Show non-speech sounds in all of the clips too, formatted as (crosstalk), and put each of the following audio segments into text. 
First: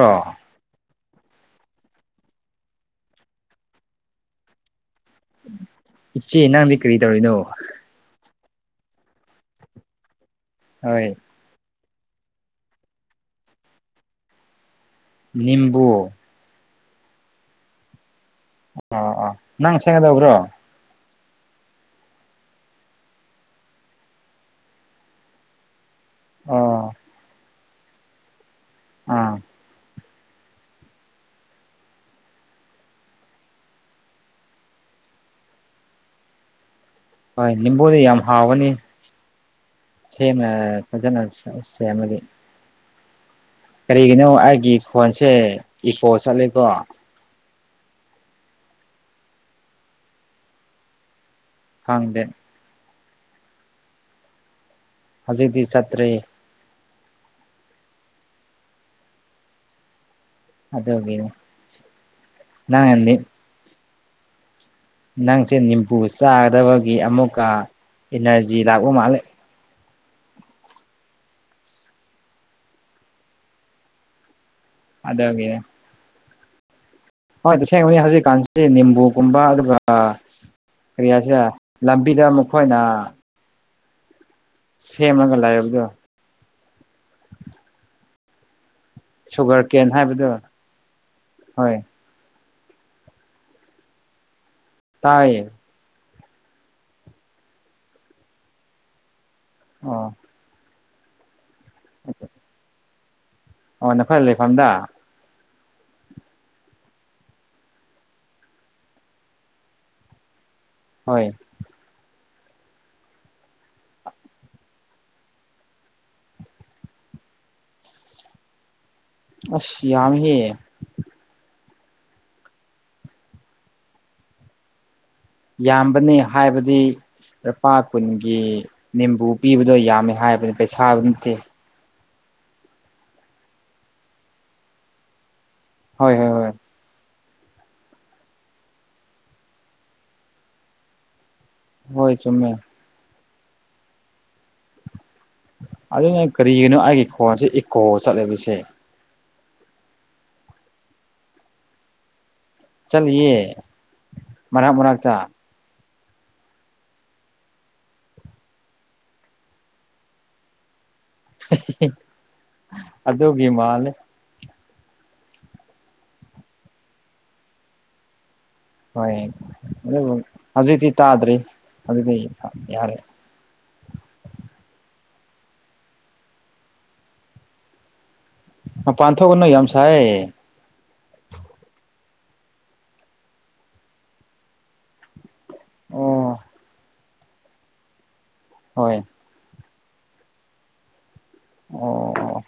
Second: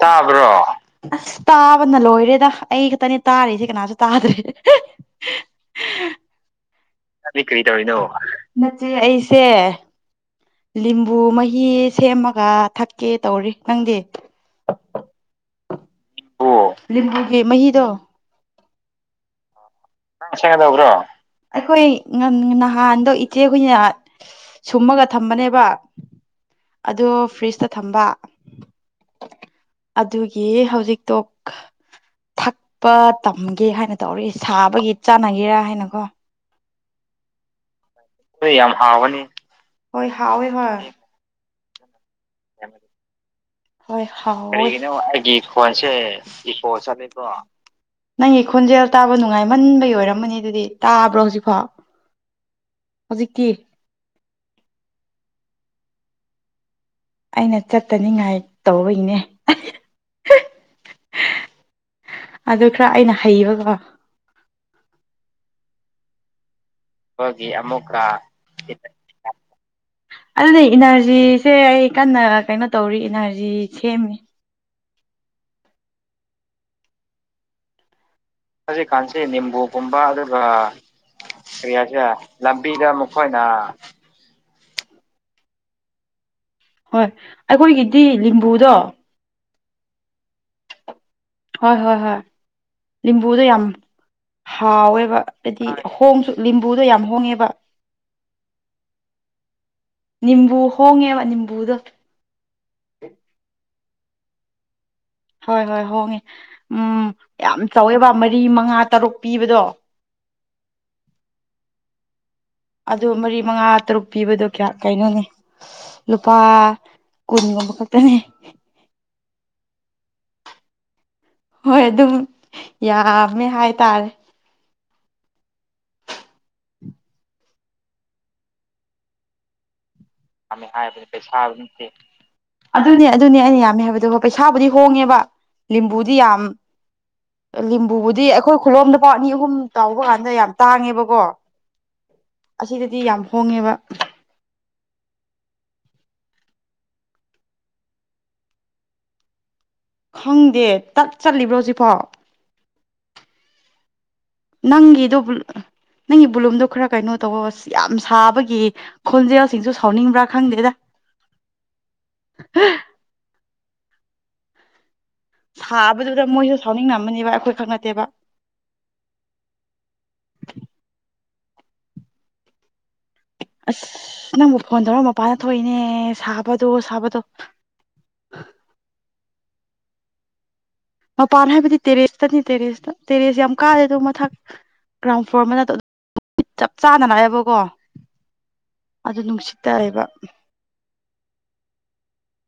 ꯇꯥꯕ꯭ꯔꯣ ꯑꯁ ꯇꯥꯕꯅ ꯂꯣꯏꯔꯦꯗ ꯑꯩ ꯈꯛꯇꯅꯤ ꯇꯥꯔꯤꯁꯦ ꯀꯅꯥꯁꯨ ꯇꯥꯗ꯭ꯔꯦ ꯏꯆꯦ ꯅꯪꯗꯤ ꯀ꯭ꯔꯤ ꯇꯧꯏꯅꫭ ꯧ ꯅꯆꯦ ꯑꯩꯁꯦ ꯍꯣꯏ ꯂꯤꯝꯕꯨ ꯃꯍꯤ ꯁꯦꯝꯃꯒ ꯊꯛꯀꯦ ꯇꯧꯔꯤ ꯅꯪꯗꯤ ꯅꯤꯝꯕꯨ ꯑꯣ ꯂꯤꯝꯕꯨꯨꯒꯤ ꯃꯍꯤꯗꯣ ꯑꯣ ꯑ ꯅꯪ ꯁꯦꯡꯒꯗꯧꯕ꯭ꯔꯣ ꯕ꯭ꯔꯣ ꯑꯩꯈꯣꯏ ꯅꯍꯥꯟꯗꯣ ꯏꯆꯦꯈꯣꯏꯅ ꯁꯨꯝꯃꯒ ꯊꯝꯕꯅꯦꯕ ꯑꯣ ꯑꯗꯣ ꯐ꯭ꯔꯤꯖꯇ ꯊꯝꯕ ꯑꯥ ꯑꯗꯨꯒꯤ ꯍꯧꯖꯤꯛꯇꯣ ꯊꯛꯄ ꯇꯝꯒꯦ ꯍꯥꯏꯅ ꯇꯧꯔꯛꯏꯕ ꯊꯒꯤ ꯆꯥꯟꯅꯒꯦꯔꯥ ꯍꯥꯏꯅ ꯀꯣ ꯍꯣꯏ ꯅꯤꯝꯕꯨꯗꯤ ꯌꯥꯝ ꯍꯣꯏ ꯍꯥꯎꯒꯅꯤ ꯌꯥꯝ ꯍꯥꯎꯒꯅꯤ ꯍꯣꯏ ꯍꯥꯎꯋꯦ ꯁꯦꯡꯅ ꯐꯖꯅ ꯁꯦꯝꯦ ꯑꯃꯒꯤꯒꯤ ꯍ ꯑꯩꯒꯤ ꯍꯒꯤꯣ ꯑꯩꯒꯤ ꯈꯣꯟꯁꯦ ꯐꯣꯟꯁꯦ ꯏꯀꯣ ꯏꯀꯣ ꯆꯠꯂꯦꯀꯣ ꯆꯠꯂꯤ ꯅꯪꯒꯤ ꯈꯣꯟꯖꯦꯜ ꯇꯥꯕ ꯅꯨꯡꯉꯥꯏꯃꯟꯕꯩ ꯑꯣꯏꯔꯝꯃꯅꯤ ꯑꯗꯨꯗꯤ ꯇꯥꯕ꯭ꯔꯣ ꯍꯧꯖꯤꯛꯐꯥꯎ ꯍꯥꯡꯗꯦ ꯍꯧꯖꯤꯛꯇꯤ ꯍꯧꯖꯤꯛꯇꯤ ꯆꯠꯇ꯭ꯔꯦ ꯑꯩꯅ ꯆꯠꯇꯅꯤꯡꯉꯥꯏ ꯇꯧꯕꯒꯤꯅꯦ ꯑꯗꯨꯒꯤꯅꯤ ꯑꯗꯨ ꯈꯔ ꯅꯪꯅ ꯑꯩꯅ ꯍꯩꯕꯀꯣ ꯅꯪꯁꯦ ꯅꯤꯝꯕꯨꯨ ꯆꯥꯒꯗꯕꯒꯤ ꯑꯃꯨꯛꯀ ꯑꯩꯈꯣꯏꯒꯤ ꯑꯃꯨꯛꯀ ꯏꯅꯔꯖꯤ ꯂꯥꯛꯄ ꯃꯥꯂꯦ ꯑꯗꯨꯗꯤ ꯏꯅꯔꯖꯤꯁꯦ ꯑꯩ ꯀꯟꯅ ꯀꯩꯅꯣ ꯇꯧꯔꯤ ꯏꯅꯔꯖꯤ ꯁꯦꯝꯃꯤ ꯑꯗꯒꯦ ꯍꯣꯏ ꯍꯧꯖꯤꯛ ꯀꯥꯟ ꯁꯤ ꯍꯧꯖꯤꯛꯀꯥꯟꯁꯦ ꯅꯤꯝꯕꯨꯒꯨꯝꯕ ꯑꯗꯨꯒ ꯅꯤꯝꯕꯨꯒꯨꯝꯕ ꯑꯗꯨꯒ ꯀꯔꯤꯌꯥꯁꯦ ꯂꯝꯕꯤꯗ ꯃꯈꯣꯏꯅ ꯑ ꯁꯦꯃꯦꯒ ꯂꯒꯕꯨꯖꯣ ꯍꯣꯏ ꯑꯩꯈꯣꯏꯒꯤꯗꯤ ꯂꯤꯕꯨꯗꯣ ꯁꯨꯒꯔ ꯀꯦꯟ ꯍꯥꯏꯕꯗꯣ ꯍꯣꯏ ꯍꯣꯏ ꯍꯣꯏ ꯂꯤꯕꯨꯗꯣ ꯌꯥꯝ ꯍꯥꯎꯋꯦꯕ ꯇꯥꯏꯌꯦ ꯍꯥꯏ ꯍꯣꯡꯁꯨ ꯂꯤꯕꯨꯗꯣ ꯌꯥꯝ ꯍꯣꯡꯉꯦꯕ ꯑꯣ ꯅꯤꯝꯕꯨ ꯍꯣꯡꯉꯦꯕ ꯅꯤꯝꯕꯨꯗꯣ ꯑꯆꯥ (unintelligible) (inaudible) ꯑꯣ ꯅꯈꯣꯏ ꯂꯩꯐꯝꯗ ꯍꯣꯏ ꯍꯣꯏ ꯍꯣꯡꯉꯦ ꯎꯝ ꯌꯥꯝ ꯆꯥꯎꯋꯦ ꯕ ꯃꯔꯤ ꯃꯉꯥ ꯇꯔꯨꯛ ꯄꯤꯕꯗꯣ ꯍꯣꯏ ꯑꯗꯨ ꯃꯔꯤ ꯃꯉꯥ ꯇꯔꯨꯛ ꯄꯤꯕꯗꯣ ꯀꯌꯥ ꯀꯩꯅꯣꯅꯦ ꯂꯨꯄꯥ ꯀꯨꯟꯒꯨꯝꯕ ꯈꯛꯇꯅꯦ ꯑꯁ ꯌꯥꯝ ꯍ ꯍꯣꯏ ꯑꯗꯨꯝ ꯌꯥꯝꯃꯦ ꯍꯥꯏꯇꯥꯔꯦ ꯌꯥꯝꯕꯅꯤ ꯍꯥꯏꯕꯗꯤ ꯂꯨꯄꯥ ꯀꯨꯟꯒꯤ ꯦꯝꯕꯨ ꯄꯤꯕꯗꯣ ꯌꯥꯝꯅꯤ ꯍꯥꯏꯕ ꯍꯥꯏꯕꯅꯤ ꯄꯩꯁꯥꯕ ꯅꯠꯇꯦ ꯑꯗꯨꯅꯦ ꯑꯗꯨꯅꯦ ꯑꯩꯅ ꯌꯥꯝꯃꯦ ꯍꯥꯏꯕꯗ ꯍꯣꯏ ꯄꯩꯁꯥꯕꯨꯗꯤ ꯍꯣꯡꯉꯦꯕ ꯍꯣꯏ ꯂꯤꯝꯕꯨꯗꯤ ꯍꯣꯏ ꯌꯥꯝ ꯍꯣꯏ ꯂꯤꯕꯨꯗꯤ ꯑꯩꯈꯣꯏ ꯈꯨꯂꯣꯝꯗ ꯄꯥꯎ ꯑꯅꯤ ꯑꯍꯨꯝ ꯇꯥꯎꯕ ꯀꯥꯟꯗ ꯌꯥꯝ ꯇꯥꯡꯉꯦꯕꯀꯣ ꯍꯣꯏ ꯆꯨꯝꯃꯦ ꯑꯁꯤꯗꯗꯤ ꯌꯥꯝ ꯍꯣꯡꯉꯦꯕ ꯑꯗꯨꯅ ꯀꯔꯤꯒꯤꯅꯣ ꯑꯩꯒꯤ ꯈꯣꯟꯁꯦ ꯏꯀꯣ ꯆꯠꯂꯦꯕꯁꯦ ꯈꯪꯗꯦ ꯇꯠ ꯆꯠꯂꯤꯕ꯭ꯔꯣ ꯁꯤꯐꯣ ꯆꯠꯂꯤꯌꯦ ꯃꯔꯛ ꯃꯔꯛꯇ ꯅꯪꯒꯤꯗꯨꯕꯨ (unintelligible) ꯅꯪꯒꯤ ꯕꯨꯂꯨꯝꯗꯣ ꯈꯔ ꯀꯩꯅꯣ ꯇꯧꯕ ꯑꯁ ꯌꯥꯝ ꯁꯥꯕꯒꯤ ꯈꯣꯟꯖꯦꯜꯁꯤꯡꯁꯨ ꯁꯥꯎꯅꯤꯡꯕ꯭ꯔꯥ ꯈꯪꯗꯦꯗ ꯑꯗꯨꯒꯤ ꯃꯥꯜꯂꯦ ꯊꯥꯕꯗꯨꯗ ꯃꯣꯏꯁꯨ ꯁꯥꯎꯅꯤꯡꯉꯝꯃꯅꯦꯕ ꯑꯩꯈꯣꯏꯈꯛ ꯅꯠꯇꯦꯕ ꯍꯣꯏ ꯑꯗꯨ ꯍꯧꯖꯤꯛꯇꯗꯤ ꯇꯥꯗ꯭ꯔꯤ ꯑꯗꯨꯗꯤ ꯌꯥꯔꯦ ꯑꯁ ꯅꯪꯕꯨ ꯐꯣꯟ ꯇꯧꯔ ꯃꯄꯥꯟꯗ ꯊꯣꯛꯏꯅꯦ ꯁꯥꯕꯗꯣ ꯁꯥꯕꯗꯣ ꯄꯥꯟꯊꯣꯛꯒꯅꯣ ꯌꯥꯝ ꯁꯥꯏꯌꯦ ꯃꯄꯥꯟ ꯍꯥꯏꯕꯗꯤ ꯇꯦꯔꯦꯁꯇꯅꯤ ꯇꯦꯔꯦꯁꯇ ꯇꯦꯔꯦꯁ ꯌꯥꯝ ꯀꯥꯗꯦ ꯑꯗꯨ ꯃꯊꯛ ꯒ꯭ꯔꯥꯎꯟ ꯐ꯭ꯂꯣꯔ ꯑꯃ ꯑꯣ (unintelligible) ꯆꯞ ꯆꯥꯟꯅꯑꯌꯦꯕꯀꯣ ꯍꯣꯏ ꯑꯗꯨ ꯅꯨꯡꯁꯤꯠ ꯇꯑꯦꯕ ꯑꯣ ꯑꯣ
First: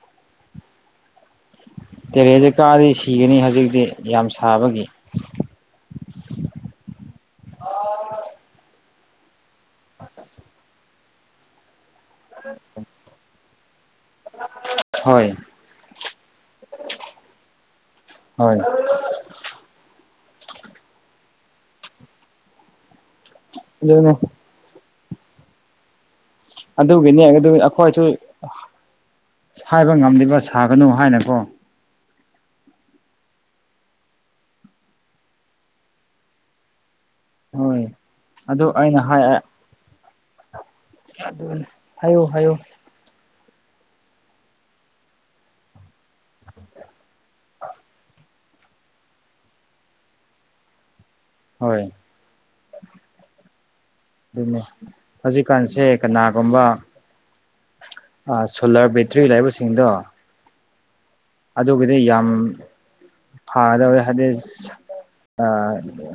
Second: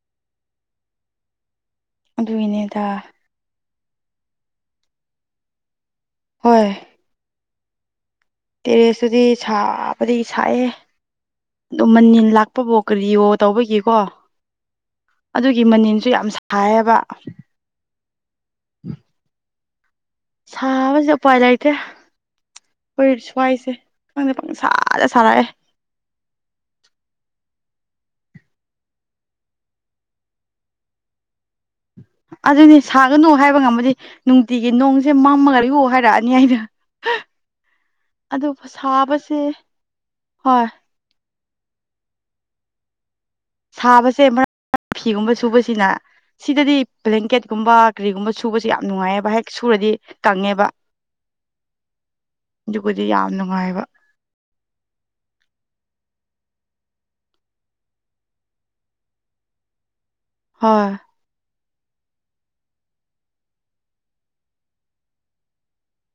ꯇꯦꯔꯦꯖꯁꯦ ꯑꯗꯨꯒꯤꯅꯦꯗ ꯀꯥꯔꯗꯤ ꯁꯤꯒꯅꯤ ꯍꯧꯖꯤꯛꯇꯤ ꯌꯥꯝ ꯁꯥꯕꯒꯤ ꯍꯣꯏ ꯇꯦꯔꯦꯁꯇꯨꯗꯤ ꯁꯥꯕꯗꯤ ꯁꯥꯏꯑꯦ ꯑꯗꯨ ꯃꯅꯤꯜ ꯂꯥꯛꯄꯐꯥꯎ ꯀ꯭ꯔꯤꯌꯣ ꯇꯧꯕꯒꯤꯀꯣ ꯍꯣꯏ ꯑꯗꯨꯒꯤ ꯃꯅꯤꯟꯁꯨ ꯌꯥꯝ ꯁꯥꯏꯌꯦꯕ ꯍ ꯁꯥꯕꯁꯦ ꯎꯄꯥꯏ ꯂꯩꯇꯦ ꯍꯣꯏ ꯁ꯭ꯋꯥꯏꯁꯦ ꯑꯗꯨꯅꯦ ꯈꯪꯗ ꯁꯖꯦ ꯁꯥꯔꯛꯑꯦ ꯑꯗꯨꯒꯤꯅꯦ ꯑꯗꯨ ꯑꯩꯈꯣꯏꯁꯨ ꯍꯥꯏꯕ ꯉꯝꯗꯦꯕ ꯁꯥꯒꯅꯨ ꯍꯥꯏꯅꯀꯣ ꯑꯗꯨꯅꯤ ꯁꯥꯒꯅꯨ ꯍꯥꯏꯕ ꯉꯝꯃꯗꯤ ꯅꯨꯡꯇꯤꯒꯤ ꯅꯣꯡꯁꯦ ꯃꯝꯃꯒ ꯌꯨ ꯍꯥꯏꯔꯛꯑꯅꯤ ꯑꯩꯅ (unintelligible) ꯍꯣꯏ ꯑꯗꯨ ꯁꯥꯕꯁꯦ ꯍꯣꯏ ꯑꯗꯨꯅꯦ ꯍꯥꯏꯌꯨ ꯍꯥꯏꯌꯨ ꯁꯥꯕꯁꯦ ꯃ (unintelligible) ꯐꯤꯒꯨꯝꯕ ꯁꯨꯕꯁꯤꯅ ꯁꯤꯗꯗꯤ ꯕ꯭ꯂꯦꯡꯀꯦꯠꯀꯨꯝꯕ ꯀꯔꯤꯒꯨꯝꯕ ꯁꯨꯕꯁꯦ ꯌꯥꯝ ꯅꯨꯡꯉꯥꯏꯌꯦꯕ ꯍꯦꯛ ꯁꯨꯔꯗꯤ ꯀꯪꯉꯦꯕ ꯍꯣꯏ ꯑꯗꯨꯕꯨꯗꯤ ꯌꯥꯝ ꯅꯨꯡꯉꯥꯏꯕ ꯑꯗꯨꯅꯦ ꯍꯧꯖꯤꯛꯀꯥꯟꯁꯦ ꯀꯅꯥꯒꯨꯝꯕ ꯑ ꯁꯣꯂꯥꯔ ꯕꯦꯇ꯭ꯔꯤ ꯂꯩꯥꯕꯁꯤꯡꯗꯣ ꯍꯣꯏ ꯑꯗꯨꯒꯤꯗꯤ ꯌꯥꯝ ꯐꯥꯒꯗꯧꯔꯦ ꯍꯥꯏꯗꯤ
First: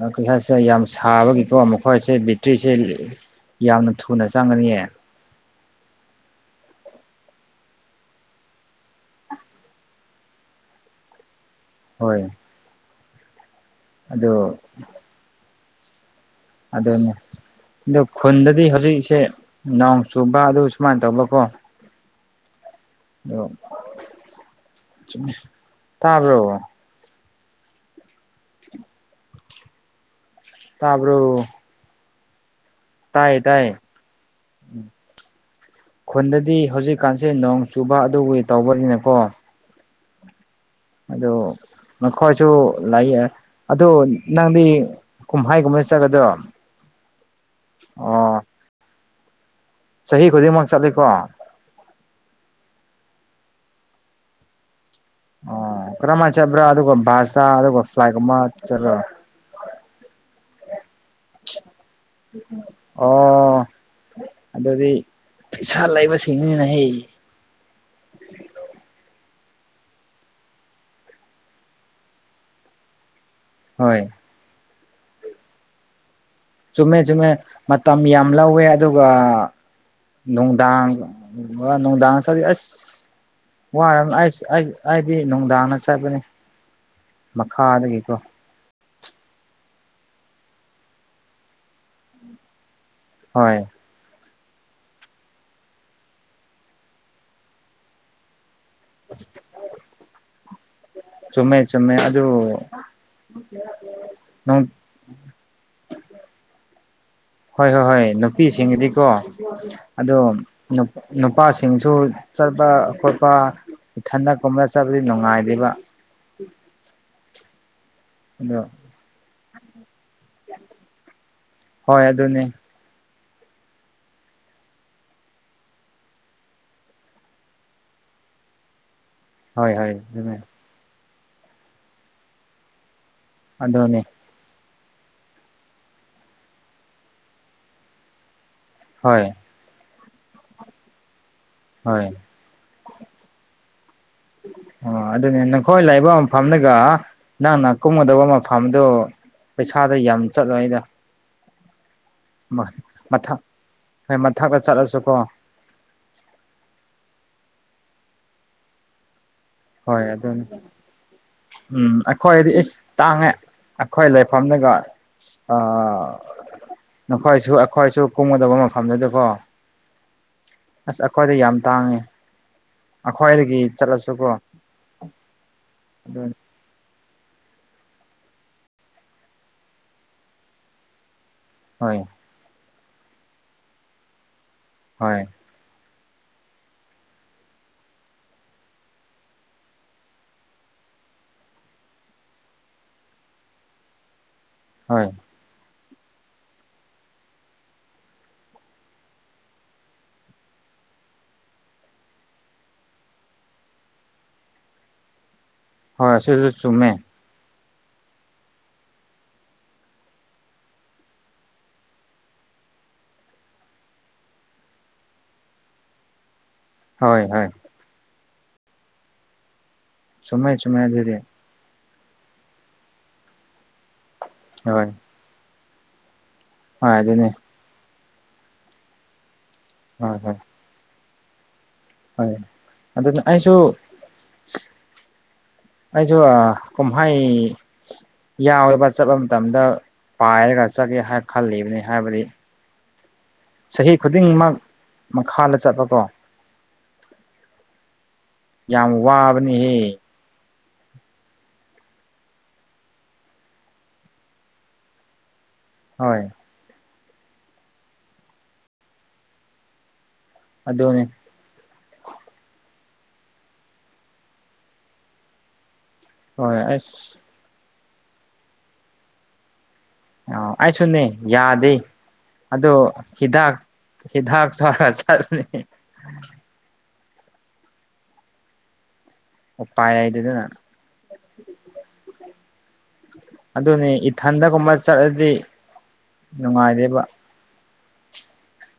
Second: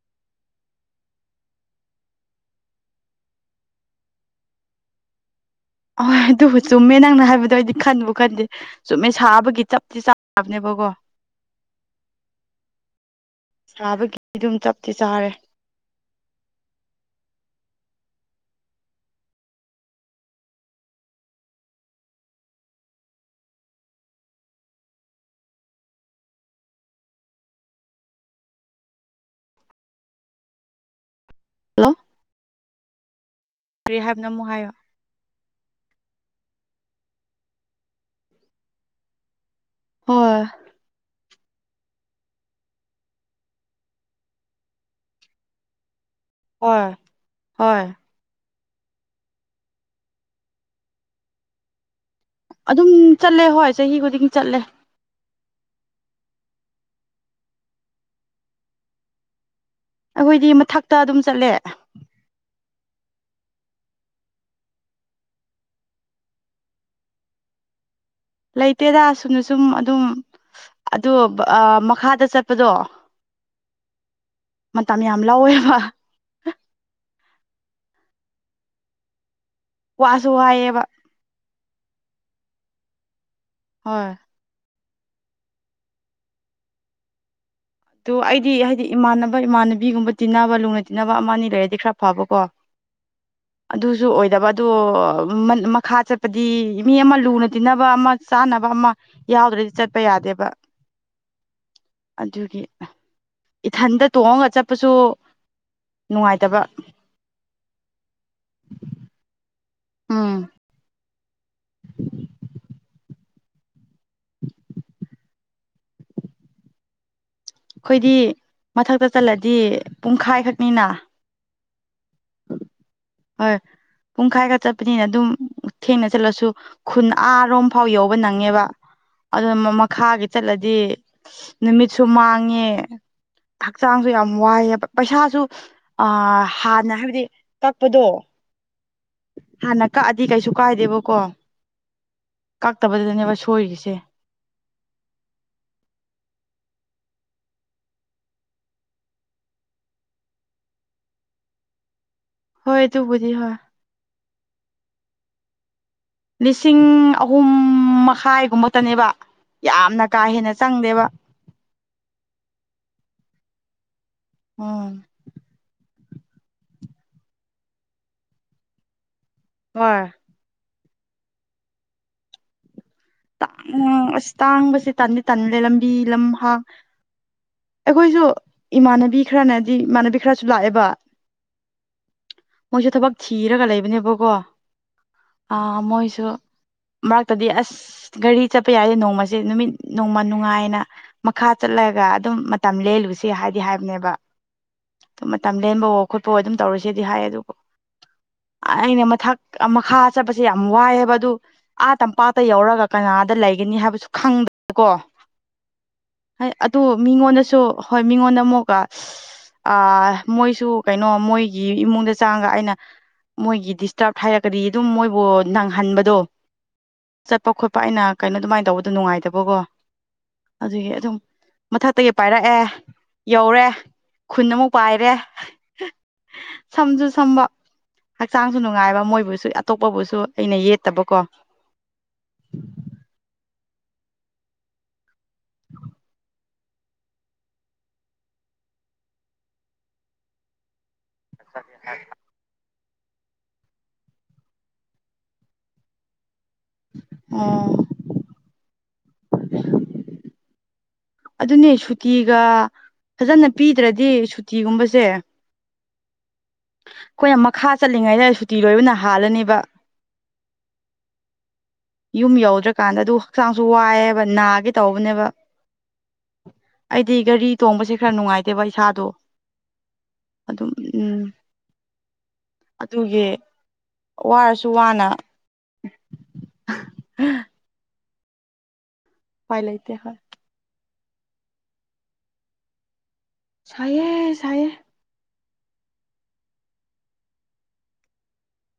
ꯑ ꯀꯔꯤ ꯍꯥꯏꯁꯤꯔ ꯌꯥꯝ ꯁꯥꯕꯒꯤꯀꯣ ꯃꯈꯣꯏꯁꯦ ꯕꯦꯠꯇ꯭ꯔꯤꯁꯦ ꯌꯥꯝꯅ ꯊꯨꯅ ꯆꯪꯒꯅꯤꯌꯦ ꯑꯍꯣꯏ ꯑꯗꯨꯕꯨ ꯆꯨꯝꯃꯦ ꯅꯪꯅ ꯍꯥꯏꯕꯗꯣ ꯑꯣꯏꯗꯤ ꯈꯟꯕꯨ ꯈꯟꯗꯦ ꯆꯨꯝꯃꯦ ꯁꯥꯕꯒꯤ ꯆꯞꯇꯤ ꯆꯥꯕꯅꯦꯕꯀꯣ ꯍꯣꯏ ꯁꯥꯕꯒꯤ ꯑꯗꯨ ꯑꯗꯨꯝ ꯆꯞꯇꯤ ꯆꯥꯔꯦ ꯑꯗꯨꯅꯦ ꯑꯗꯨ ꯈꯨꯟꯗꯗꯤ ꯍꯧꯖꯤꯛꯁꯦ ꯅꯣꯡ ꯆꯨꯕ ꯑꯗꯨ ꯁꯨꯃꯥꯏꯅ ꯇꯧꯕꯀꯣ ꯗꯣ ꯆꯨꯝꯃꯦ ꯇꯕꯔꯣ ꯇꯕꯔꯣ ꯍꯜꯂꯣ ꯇꯥꯏꯌꯦ ꯇꯥꯏꯌꯦ ꯀꯔꯤ ꯍꯥꯏꯕꯅꯣ ꯑꯃꯨꯛ ꯍꯥꯏꯌꯣ ꯈꯨꯟꯗꯗꯤ ꯍꯧꯖꯤꯛꯀꯥꯟꯁꯦ ꯅꯣꯡ ꯆꯨꯕ ꯑꯗꯨꯒꯤ ꯇꯧꯕꯅꯤꯅꯀꯣ ꯍꯣꯏ ꯑꯗꯨ ꯅꯈꯣꯏꯁꯨ ꯂꯥꯛꯌꯦ ꯑꯗꯨ ꯅꯪꯗꯤ ꯀꯨꯝꯍꯥꯏ ꯀꯨꯝꯍꯩ ꯆꯠꯂꯗ꯭ꯔꯣ ꯍꯣꯏ ꯍꯣꯏ ꯆꯍꯤ ꯈꯨꯗꯤꯡꯃꯛ ꯆꯠꯂꯤꯀꯣ ꯑꯗꯨꯝ ꯆꯠꯂꯦ ꯍꯣꯏ ꯆꯍꯤ ꯈꯨꯗꯤꯡ ꯆꯠꯂꯦ ꯑꯣ ꯀ꯭ꯔꯃꯥ ꯆꯕ꯭ꯔ ꯑꯗꯨꯒ ꯚꯁꯥ ꯑꯗꯨꯒ ꯐ꯭ꯂꯥꯏꯒꯨꯝꯕ ꯆ꯭ꯠꯕꯔ ꯑꯩꯈꯣꯏꯗꯤ ꯃꯊꯛꯇ ꯑꯗꯨꯝ ꯆꯠꯂꯦ ꯑꯣ ꯑꯗꯨꯗꯤ ꯄꯤꯁꯥ ꯂꯩꯕꯁꯤꯡꯅꯤꯅ ꯍꯦ ꯂꯩꯇꯦꯗ ꯁꯨꯝꯅ ꯁꯨꯝ ꯑꯗꯨꯝ ꯑꯗꯨ ꯕꯑ ꯃꯈꯥꯗ ꯆꯠꯄꯗꯣ ꯍꯣꯏ ꯃꯇꯝ ꯌꯥꯝ ꯂꯧꯋꯦꯕ ꯆꯨꯝꯃꯦ ꯆꯨꯝꯃꯦ ꯃꯇꯝ ꯌꯥꯝ ꯂꯧꯋꯦ ꯑꯗꯨꯒ ꯋꯥꯁꯨ ꯋꯥꯏꯑꯦꯕ ꯅꯨꯡꯗꯥꯡ ꯋꯥ ꯅꯣꯡꯗꯥ ꯆꯗꯤ ꯑꯁ ꯍꯣꯏ ꯋꯥꯔꯝ ꯑꯩꯁ ꯑꯩ ꯑꯩꯗꯤ ꯅꯨꯡꯗꯥꯡꯗ ꯆꯠꯕꯅꯤ ꯃꯈꯥꯗꯒꯤꯀꯣ ꯗꯤ ꯍꯥꯏꯗꯤ ꯏꯃꯥꯟꯅꯕ ꯏꯃꯥꯟꯅꯕꯤꯒꯨꯝꯕ ꯇꯤꯟꯅꯕ ꯂꯨꯅ ꯇꯤꯟꯅꯕ ꯑꯃ ꯑꯅꯤ ꯂꯩꯔꯗꯤ ꯈꯔ ꯐꯕꯀꯣ ꯍꯣꯏ ꯑꯗꯨꯁꯨ ꯑꯣꯏꯗꯕ ꯑꯗꯣ ꯃꯟ ꯃꯈꯥ ꯆꯠꯄꯗꯤ ꯃꯤ ꯑꯃ ꯂꯨꯅ ꯇꯤꯟꯅꯕ ꯑꯃ ꯆꯥꯅꯕ ꯑꯃ ꯌꯥꯎꯗ꯭ꯔꯗꯤ ꯆꯠꯄ ꯌꯥꯗꯦꯕ ꯆꯨꯝꯃꯦ ꯆꯨꯝꯃꯦ ꯑꯗꯨ ꯏꯊꯟꯗ ꯇꯣꯡꯉꯒ ꯍꯣꯏ ꯆꯠꯄꯁꯨ ꯅꯨꯡꯉꯥꯏꯇꯕ ꯍꯣꯏ ꯍꯣꯏ ꯍꯣꯏ ꯅꯨꯄꯤꯁꯤꯡꯒꯤꯗꯤꯀꯣ ꯑꯗꯨ ꯎꯝ ꯅꯨꯞ ꯅꯨꯄꯥꯁꯤꯡꯁꯨ ꯆꯠꯄ ꯈꯣꯠꯄ ꯏꯊꯟꯗ ꯀꯨꯝꯕ ꯆꯠꯄꯗꯤ ꯅꯨꯡꯉꯥꯏꯗꯤꯕ ꯑꯩꯈꯣꯏꯗꯤ ꯑꯗꯣ ꯃꯊꯛꯇ ꯆꯠꯂꯗꯤ ꯄꯨꯡꯈꯥꯏꯈꯛꯅꯤꯅ ꯍꯣꯏ ꯑꯗꯨꯅꯦ ꯍꯣꯏ ꯄꯨꯡꯈꯥꯏ ꯈ ꯆꯠꯄꯅꯤꯅ ꯑꯗꯨꯝ ꯊꯦꯡꯅ ꯆꯠꯂꯁꯨ ꯈꯨꯟ ꯑꯔꯣꯝ ꯐꯥꯎ ꯌꯧꯕ ꯅꯪꯉꯦꯕ ꯑꯗꯨꯅ ꯍꯣꯏ ꯍꯣꯏ ꯃꯈꯥꯒꯤ ꯑꯗꯨꯅꯤ ꯆꯠꯂꯗꯤ ꯅꯨꯃꯤꯠꯁꯨ ꯃꯥꯡꯉꯦ ꯑꯗꯨꯅꯤ ꯍꯛꯆꯥꯡꯁꯨ ꯌꯥꯝ ꯋꯥꯏꯑꯕ ꯄꯩꯁꯥꯁꯨ ꯍꯥꯟꯅ ꯍꯥꯏꯕꯗꯤ ꯆꯠꯄꯗꯣ ꯍꯣꯏ ꯍꯥꯟꯅ ꯀꯛꯑꯗꯤ ꯀꯩꯁꯨ ꯀꯥꯏꯗꯦꯕꯀꯣ ꯍꯣꯏ ꯀꯛꯇꯕꯗꯨꯗꯅꯦꯕ ꯁꯣꯏꯔꯤꯁꯦ ꯑꯣ ꯑꯗꯨꯅꯦ ꯅꯈꯣꯏ ꯂꯩꯕ ꯃꯐꯝꯗꯨꯒ ꯅꯪꯅ ꯀꯨꯝꯒꯗꯕ ꯃꯐꯝꯗꯨ ꯄꯩꯁꯥꯗ ꯌꯥꯝ ꯆꯠꯂꯣꯢꯗ ꯍꯣꯏ ꯑꯗꯨꯕꯨꯗꯤ ꯃꯊꯛ ꯍꯣꯏ ꯍꯣꯏ ꯃꯊꯛꯇ ꯆꯠꯂꯁꯨꯀꯣ ꯂꯤꯁꯤꯡ ꯑꯍꯨꯝ ꯃꯈꯥꯏꯒꯨꯝꯕꯇꯅꯦꯕ ꯍꯣꯏ ꯌꯥꯝꯅ ꯀꯥ ꯑꯗꯨꯅꯤ ꯍꯦꯟꯅ ꯆꯪꯗꯦꯕ ꯎꯝ ꯑꯩꯈꯣꯏꯗꯤ ꯏꯁ ꯇꯥꯡꯉꯦ ꯑꯩꯈꯣꯏ ꯂꯩꯐꯝꯗꯒ ꯎꯝ ꯑ ꯅꯈꯣꯏꯁꯨ ꯑꯩꯈꯣꯏꯁꯨ ꯀꯨꯝꯒꯗꯕ ꯃꯐꯝꯗꯨꯗꯤꯀꯣ ꯍꯣꯢ ꯑꯁ ꯑꯩꯈꯣꯏꯗꯤ ꯌꯥꯝ ꯇꯥꯡꯉꯦ ꯑꯩꯈꯣꯏꯗꯒꯤ ꯆꯠꯂꯁꯨꯀꯣ ꯍꯥꯡꯕꯁꯦ ꯇꯟꯗꯤ ꯇꯟꯂꯦ ꯂꯝꯕꯤ ꯑꯗꯨ ꯂꯝꯍꯥꯡ ꯑꯩꯈꯣꯏꯁꯨ ꯏꯃꯥꯟꯅꯕꯤ ꯈꯔꯅꯗꯤ ꯏꯃꯥꯟꯅꯕꯤ ꯈꯔꯁꯨ ꯂꯥꯛꯑꯦꯕ ꯍꯣꯏ ꯃꯣꯏꯁꯨ ꯊꯕꯛ ꯊꯤꯔꯒ ꯂꯩꯕꯅꯦꯕꯀꯣ ꯍꯣꯏ ꯑ ꯃꯣꯏꯁꯨ ꯃꯔꯛꯇꯗꯤ ꯑꯁ ꯒꯥꯔꯤ ꯆꯠꯄ ꯌꯥꯔꯗꯤ ꯅꯣꯡꯃꯁꯦ ꯅꯨꯃꯤꯠ ꯅꯣꯡꯃ ꯅꯨꯡꯉꯥꯏꯅ ꯃꯈꯥ ꯆꯠꯂꯒ ꯑꯗꯨꯝ ꯃꯇꯝ ꯂꯦꯜꯂꯨꯁꯤ ꯍꯥꯏꯗꯤ ꯍꯥꯏꯕꯅꯦꯕ ꯍꯣꯏ ꯑꯗꯨ ꯃꯇꯝ ꯂꯦꯟꯕꯋꯣ ꯈꯣꯠꯄꯋꯣ ꯑꯗꯨꯝ ꯇꯧꯔꯁꯦꯗꯤ ꯍꯥꯏ ꯑꯗꯨꯕꯨ ꯑꯩꯅ ꯃꯊꯛ ꯃꯈꯥ ꯆꯠꯄꯁꯦ ꯌꯥꯝ ꯋꯥꯏꯑꯕ ꯑꯗꯨ ꯑꯥ ꯇꯝꯄꯥꯛꯇ ꯌꯧꯔꯒ ꯀꯅꯥꯗ ꯂꯩꯒꯅꯤ ꯍꯥꯏꯕꯁꯨ ꯈꯪꯕꯀꯣ ꯑꯁꯤꯁꯨ ꯍꯣꯏ ꯑꯗꯨ ꯆꯨꯝꯃꯦ ꯃꯤꯉꯣꯟꯗꯁꯨ ꯍꯣꯏ ꯃꯤꯉꯣꯟꯗ ꯑꯃꯨꯛꯀ ꯑ ꯃꯣꯏꯁꯨ ꯀꯩꯅꯣ ꯃꯣꯏꯒꯤ ꯏꯃꯨꯡꯗ ꯆꯥꯡꯉꯒ ꯑꯩꯅ ꯃꯣꯏꯒꯤ ꯗꯤꯁꯇꯔꯕ ꯍꯥꯏꯔꯒꯗꯤ ꯑꯗꯨꯝ ꯃꯣꯏꯕꯨ ꯅꯪꯍꯟꯕꯗꯣ ꯍꯣꯏ ꯍꯣꯏ ꯆꯠꯄ ꯈꯣꯠꯄ ꯑꯩꯅ ꯀꯩꯅꯣ ꯑꯗꯨꯃꯥꯏꯅ ꯇꯧꯕꯗꯣ ꯅꯨꯡꯉꯥꯏꯇꯕꯀꯣ ꯆꯨꯝꯃꯦ ꯆꯨꯝꯃꯦ ꯑꯗꯨꯒꯤ ꯑꯗꯨꯝ ꯑꯗꯨꯗꯤ ꯃꯊꯛꯇꯒꯤ ꯄꯥꯏꯔꯛꯑꯦ ꯌꯧꯔꯦ ꯈꯨꯟ ꯑꯃꯨꯛ ꯍꯣꯏ ꯄꯥꯏꯔꯦ ꯍꯣꯏ ꯁꯝꯁꯨ ꯑꯗꯨꯅꯤ ꯁꯝꯕ ꯍꯛꯆꯥꯡꯁꯨ ꯅꯨꯡꯉꯥꯏꯕ ꯃꯣꯏꯕꯨꯁꯨ ꯑꯇꯣꯞꯄꯕꯨꯁꯨ ꯍꯣꯏ ꯍꯣꯏ ꯑꯩꯅ ꯌꯦꯠꯇꯕꯀꯣ ꯍꯣꯏ ꯑꯗꯨ ꯑꯩꯁꯨ ꯑꯩꯁꯨ ꯀꯨꯝꯍꯩ ꯌꯥꯎꯋꯦꯕ ꯆꯠꯄ ꯃꯇꯝꯗ ꯄꯥꯏꯔꯒ ꯆꯠꯒꯦ ꯍꯥꯏ ꯈꯜꯂꯤꯕꯅꯤ ꯍꯥꯏꯕꯗꯤ ꯆꯍꯤ ꯈꯨꯗꯤꯡꯃꯛ ꯃꯈꯥꯗ ꯆꯠꯄ ꯀꯣ ꯑꯣ ꯌꯥꯝ ꯋꯥꯕꯅꯤꯍꯦ ꯑꯗꯨꯅꯦ ꯁꯨꯇꯤꯒ ꯐꯖꯅ ꯄꯤꯗ꯭ꯔꯗꯤ ꯁꯨꯇꯤꯒꯨꯝꯕꯁꯦ ꯍꯣꯏ ꯑꯩꯈꯣꯏꯅ ꯃꯈꯥ ꯆꯠꯂꯤꯉꯩꯗ ꯁꯨꯇꯤ ꯂꯣꯏꯕꯅ ꯍꯥꯜꯂꯅꯦꯕ ꯑꯗꯨꯅꯦ ꯌꯨꯝ ꯌꯧꯗ꯭ꯔꯀꯥꯟꯗ ꯑꯗꯨ ꯍꯛꯆꯥꯡꯁꯨ ꯋꯥꯏꯑꯦꯕ ꯅꯥꯒꯦ ꯇꯧꯕꯅꯦꯕ ꯍꯣꯏ ꯑꯁ ꯑꯩꯗꯤ ꯒꯥꯔꯤ ꯇꯣꯡꯕꯁꯦ ꯈꯔ ꯅꯨꯡꯉꯥꯏꯇꯦꯕ ꯏꯁꯥꯗꯣ ꯑ ꯑꯗꯨꯝ ꯑꯩꯁꯨꯅꯦ ꯎꯝ ꯌꯥꯗꯦ ꯑꯗ ꯑꯗꯨꯒꯤ ꯍꯤꯗ ꯍꯤꯗꯥꯛ ꯋꯥꯔꯁꯨ ꯆꯔꯒ ꯆꯠꯂꯦ ꯍꯥ (inaudible) ꯂꯩꯇꯦ ꯍꯣꯏ ꯑꯣꯄꯔꯥꯏꯗꯗꯅ ꯑꯗꯨꯅꯦ ꯁꯥꯏꯌꯦ ꯁꯥꯏꯌꯦ ꯏꯊꯟꯗꯒꯨꯝꯕ ꯆꯠꯂꯗꯤ ꯅꯨꯡꯉꯥꯏꯗꯦꯕ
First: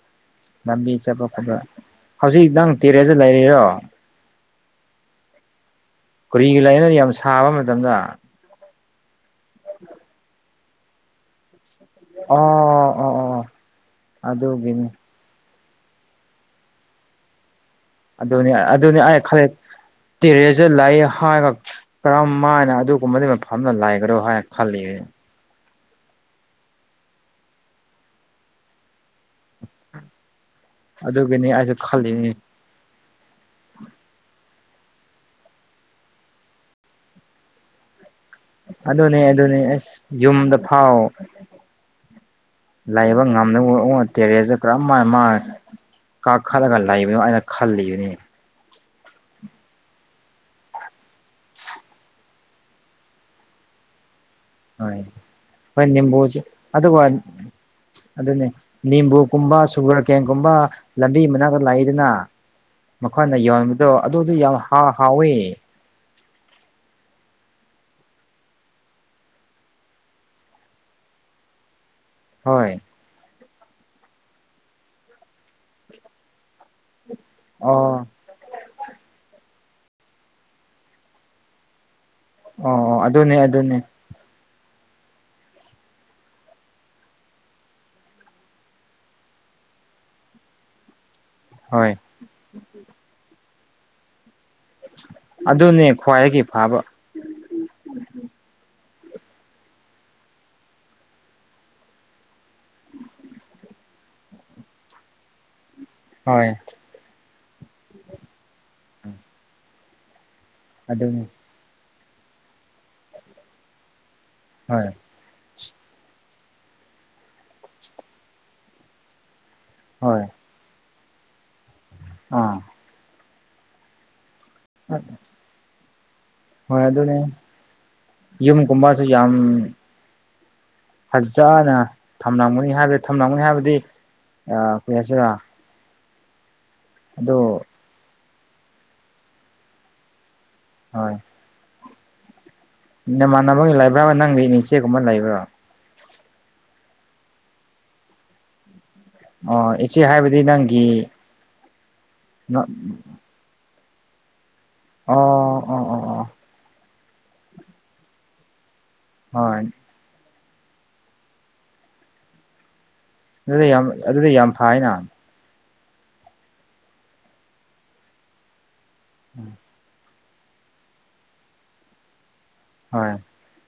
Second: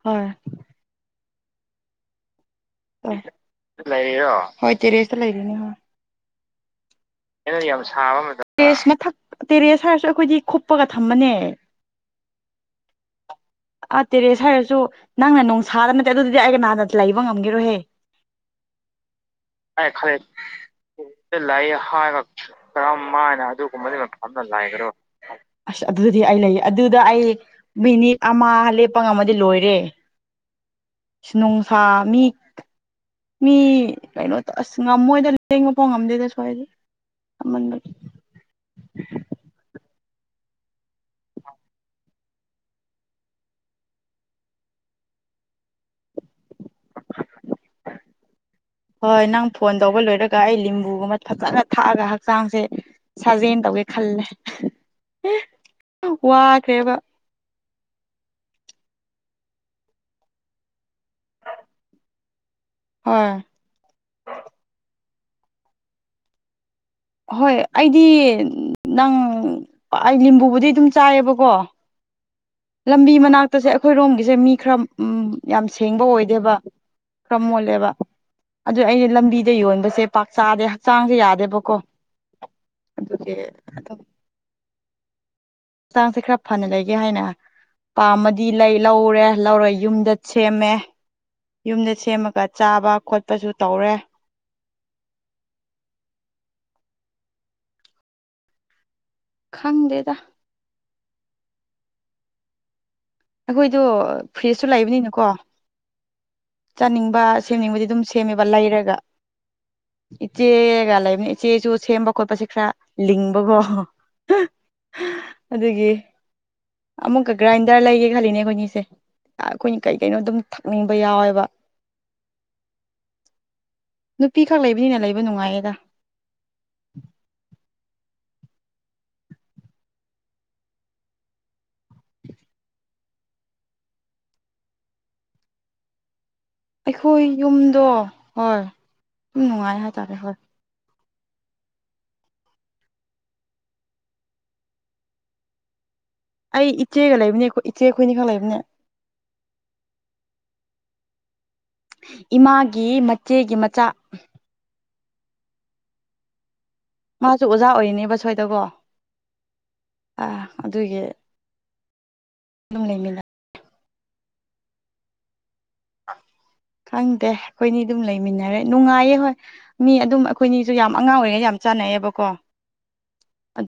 ꯍꯣꯏ ꯂꯝꯕꯤ ꯆꯠꯄ ꯈꯨꯠ ꯍꯧꯖꯤꯛ ꯅꯪ ꯇꯦꯔꯦꯖ ꯂꯩꯔꯤꯔꯣ ꯍꯣꯏ ꯇꯦꯔꯦꯁ ꯂꯩꯔꯤꯅꯤ ꯍꯣꯏ ꯀꯔꯤꯒꯂꯩꯅ ꯑꯝ ꯑꯩꯅ ꯌꯥꯝꯕ ꯇꯦꯦꯁ ꯃꯊꯛ ꯇꯦꯔꯦꯁ ꯍꯥꯏꯔꯁꯨ ꯑꯩꯈꯣꯏꯗꯤ ꯈꯞꯄꯒ ꯊꯝꯃꯅꯦ ꯑꯣ ꯑꯣ ꯑꯣ ꯑꯥ ꯇꯦꯔꯦꯁ ꯍꯥꯏꯔꯁꯨ ꯑꯗꯨꯒꯤꯅꯤ ꯅꯪꯅ ꯅꯣꯡꯁꯥꯗ ꯅꯠꯇꯦ ꯑꯗꯨꯗꯨꯗꯤ ꯑꯩꯒ ꯅꯍꯥꯟꯗ ꯂꯩꯕ ꯉꯝꯈꯤꯔꯣꯍꯦ ꯑꯗꯨꯅꯤ ꯑꯗꯨꯅꯤ ꯑꯩ ꯈꯂꯛ ꯇꯦꯔꯦꯁꯨ ꯂꯑ ꯈꯜꯂꯦ ꯍꯥꯏꯒ ꯂꯩ ꯍꯥꯏꯔꯒ ꯀꯔꯝ ꯃꯥꯏꯅ ꯀꯔꯝ ꯑꯗꯨꯒꯨꯝꯕꯗꯨ ꯍꯥꯏꯅ ꯃꯐꯝꯝꯅ ꯑꯗꯨꯒꯨꯝꯕꯗꯤ ꯂꯩꯒꯗꯅꯣ ꯃꯐꯝꯗ ꯍꯥꯏꯅ ꯈꯜꯂꯤ ꯂꯩꯒꯦꯔꯣ ꯑꯁ ꯑꯗꯨꯗꯤ ꯑꯩ ꯂꯩꯌꯦ ꯑꯗꯨꯗ ꯑꯩ ꯃꯤꯅꯤꯠ ꯑꯃ ꯂꯦꯞꯄ ꯉꯝꯃꯗꯤ ꯂꯣꯏꯔꯦ ꯑꯗꯨꯒꯤꯅꯤ ꯑꯩꯁꯨ ꯅꯨꯡꯁꯥ ꯃꯤ ꯈꯜꯂꯤꯅꯤ ꯃꯤ ꯀꯩꯅꯣꯗ ꯑꯁ ꯉꯝꯃꯣꯏꯗꯅ ꯂꯦꯡꯉꯐꯥꯎ ꯉꯝꯗꯦꯗ ꯁ꯭ꯋꯥꯏꯗꯦꯟꯕꯒꯤ ꯑꯗꯨꯅꯦ ꯑꯗꯨꯅꯦ ꯑꯁ ꯌꯨꯝꯗ ꯐꯥꯎ ꯂꯩꯕ ꯉꯝꯅꯕ ꯎꯛꯑꯣ ꯇꯦꯔꯦꯁꯁ ꯀꯔꯝ ꯍꯥꯏꯥꯏꯅ ꯃꯥ ꯀꯥꯈꯠꯂꯒ ꯂꯩꯕꯅꯣ ꯑꯩꯅ ꯈꯜꯂꯤꯕꯅꯤ ꯍꯣꯏ ꯅꯪ ꯐꯣꯟ ꯇꯧꯕ ꯂꯣꯏꯔꯒ ꯑꯩ ꯂꯤꯕꯨꯒꯨꯝꯕ ꯐꯖꯅ ꯊꯥꯛꯑꯒ ꯍꯛꯆꯥꯡꯁꯦ ꯁꯥꯖꯅ ꯇꯧꯒꯦ ꯈꯜꯂꯦ ꯑ ꯐꯟꯝ ꯄꯨꯖ ꯑ ꯋꯥꯈ꯭ꯔꯦꯕ ꯑꯗꯨꯅꯦ ꯅꯤꯝꯕꯨꯀꯨꯝꯕ ꯁꯨꯒꯔ ꯀꯦꯟꯒꯨꯝꯕ ꯂꯝꯕꯤ ꯃꯅꯥꯛꯇ ꯂꯥꯛꯏꯗꯅ ꯍꯣꯏ ꯃꯈꯣꯏꯅ ꯌꯣꯟꯕꯗꯣ ꯑꯗꯨꯗꯤ ꯌꯥꯝ ꯍꯥꯎ ꯍꯥꯎꯋ ꯍꯣꯏ ꯑꯩꯗꯤ ꯅꯪ ꯑꯩ ꯂꯤꯕꯨꯗꯤ ꯑꯗꯨꯝ ꯆꯥꯏꯌꯦꯕꯀꯣ ꯍꯣꯏ ꯂꯝꯕꯤ ꯃꯅꯥꯛꯇꯁꯦ ꯑꯩꯈꯣꯏꯔꯣꯝꯒꯤꯁꯦ ꯃꯤ ꯈꯔ ꯎꯝ ꯌꯥꯝ ꯁꯦꯡꯕ ꯑꯣꯏꯗꯦꯕ ꯈꯔ ꯃꯣꯜꯂꯦꯕ ꯑꯣ ꯑꯗꯨ ꯑꯩꯅ ꯂꯝꯕꯤꯗ ꯌꯣꯟꯕꯁꯦ ꯄꯥꯛ ꯆꯥꯗꯦ ꯍꯛꯆꯥꯡꯁꯦ ꯌꯥꯗꯦꯕꯀꯣ ꯑꯣ ꯑꯣ ꯑꯗꯨꯒꯤ ꯑꯗꯨꯅꯦ ꯑꯗꯨꯅꯦ ꯑꯗꯨꯝ ꯍꯛꯆꯥꯡꯁꯦ ꯈꯔ ꯐꯅ ꯂꯩꯒꯦ ꯍꯥꯏꯅ ꯄꯥꯝꯃꯗꯤ ꯂꯩ ꯂꯧꯔꯦ ꯂꯧꯔ ꯌꯨꯝꯗ ꯁꯦꯝꯃꯦ ꯍꯣꯏ ꯌꯨꯝꯗ ꯁꯦꯝꯃꯒ ꯆꯥꯕ ꯈꯣꯠꯄꯁꯨ ꯇꯧꯔꯦ ꯑꯗꯨꯅꯦ ꯈ꯭ꯋꯥꯏꯗꯒꯤ ꯐꯕ ꯈꯪꯗꯦꯗ ꯑꯩꯈꯣꯏꯗꯣ ꯐ꯭ꯔꯤꯖꯇꯨ ꯂꯩꯕꯅꯤꯅꯀꯣ ꯍꯣꯏ ꯆꯥꯅꯤꯡꯕ ꯁꯦꯝꯅꯤꯡꯕꯗꯤ ꯑꯗꯨꯝ ꯁꯦꯝꯃꯦꯕ ꯂꯩꯔꯒ ꯏꯆꯦꯒ ꯑꯗꯨꯅꯤ ꯂꯩꯕꯅꯤ ꯏꯆꯦꯁꯨ ꯁꯦꯝꯕ ꯈꯣꯠꯄꯁꯦ ꯈꯔ ꯂꯤꯡꯕꯀꯣ ꯍ ꯑꯗꯨꯒꯤ ꯑꯃꯨꯛꯀ ꯒ꯭ꯔꯥꯏꯟꯗꯔ ꯂꯩꯒꯦ ꯈꯜꯂꯤꯅꯦ ꯑꯩꯈꯣꯏꯅꯤꯁꯦ ꯑꯩꯈꯣꯏꯅ ꯀꯩ ꯀꯩꯅꯣ ꯍꯣꯏ ꯑꯗꯨꯝ ꯊꯛꯅꯤꯡꯕ ꯌꯥꯎꯋꯦꯕ ꯑꯥ ꯅꯨꯄꯤꯈꯛ ꯂꯩꯕꯅꯤꯅ ꯂꯩꯕ ꯅꯨꯡꯉꯥꯏꯌꯦꯗ ꯍꯣꯏ ꯑꯗꯨꯅꯦ ꯌꯨꯝꯒꯨꯝꯕꯁꯨ ꯌꯥꯝ ꯐꯖꯅ ꯊꯝꯂꯝꯒꯅꯤ ꯍꯥꯏꯕꯗꯤ ꯊꯝꯂꯝꯒꯅꯤ ꯍꯥꯏꯕꯗꯤ ꯑ ꯀꯣꯏꯌꯥꯁꯤꯔ ꯑꯩꯈꯣꯏ ꯌꯨꯝꯗꯣ ꯍꯣꯏ ꯁꯨꯝ ꯅꯨꯡꯉꯥꯏ ꯍꯥꯏꯇꯥꯔꯦ ꯍꯣꯏ ꯍꯣꯏ ꯅꯃꯥꯟꯃꯒꯤ ꯂꯩꯕ꯭ꯔꯥ ꯅꯪꯒꯤ ꯏꯆꯦꯒꯨꯝꯕ ꯂꯩꯕ꯭ꯔꯣ ꯑꯩ ꯏꯆꯦꯒ ꯂꯩꯕꯅꯦ ꯑꯩꯈꯣꯏ ꯏꯆꯦꯈꯣꯏꯅꯤ ꯈ ꯂꯩꯕꯅꯦ ꯑꯣ ꯏꯆꯦ ꯍꯥꯏꯕꯗꯤ ꯅꯪꯒꯤ ꯏꯃꯥꯒꯤ ꯃꯆꯦꯒꯤ ꯃꯆꯥ ꯑꯣ ꯑꯣ ꯑꯣ ꯑꯣ ꯃꯥꯁꯨ ꯑꯣꯖꯥ ꯑꯣꯏꯅꯦꯕ ꯁꯋꯥꯏꯗꯀꯣ ꯍꯣꯏ ꯑꯥ ꯑꯗꯨꯒꯤ ꯂꯨꯝꯅꯤꯡꯉꯤꯗ ꯑꯗꯨꯗ ꯌꯥꯝ ꯑꯗꯨꯗꯤ ꯌꯥꯝ ꯐꯥꯏꯅ ꯈꯪꯗꯦ ꯑꯩꯈꯣꯏꯅꯤ ꯑꯗꯨꯝ ꯂꯩꯃꯤꯟꯅꯔꯦ ꯅꯨꯡꯉꯥꯏꯌꯦ ꯍꯣꯏ ꯃꯤ ꯑꯗꯨꯝ ꯑꯩꯈꯣꯏꯅꯤꯁꯨ ꯌꯥꯝ ꯑꯉꯥꯡ ꯑꯣꯏꯔꯤꯉꯩ ꯌꯥꯝ ꯆꯥꯟꯅꯩꯌꯦꯕꯀꯣ꯫ ꯍꯣꯏ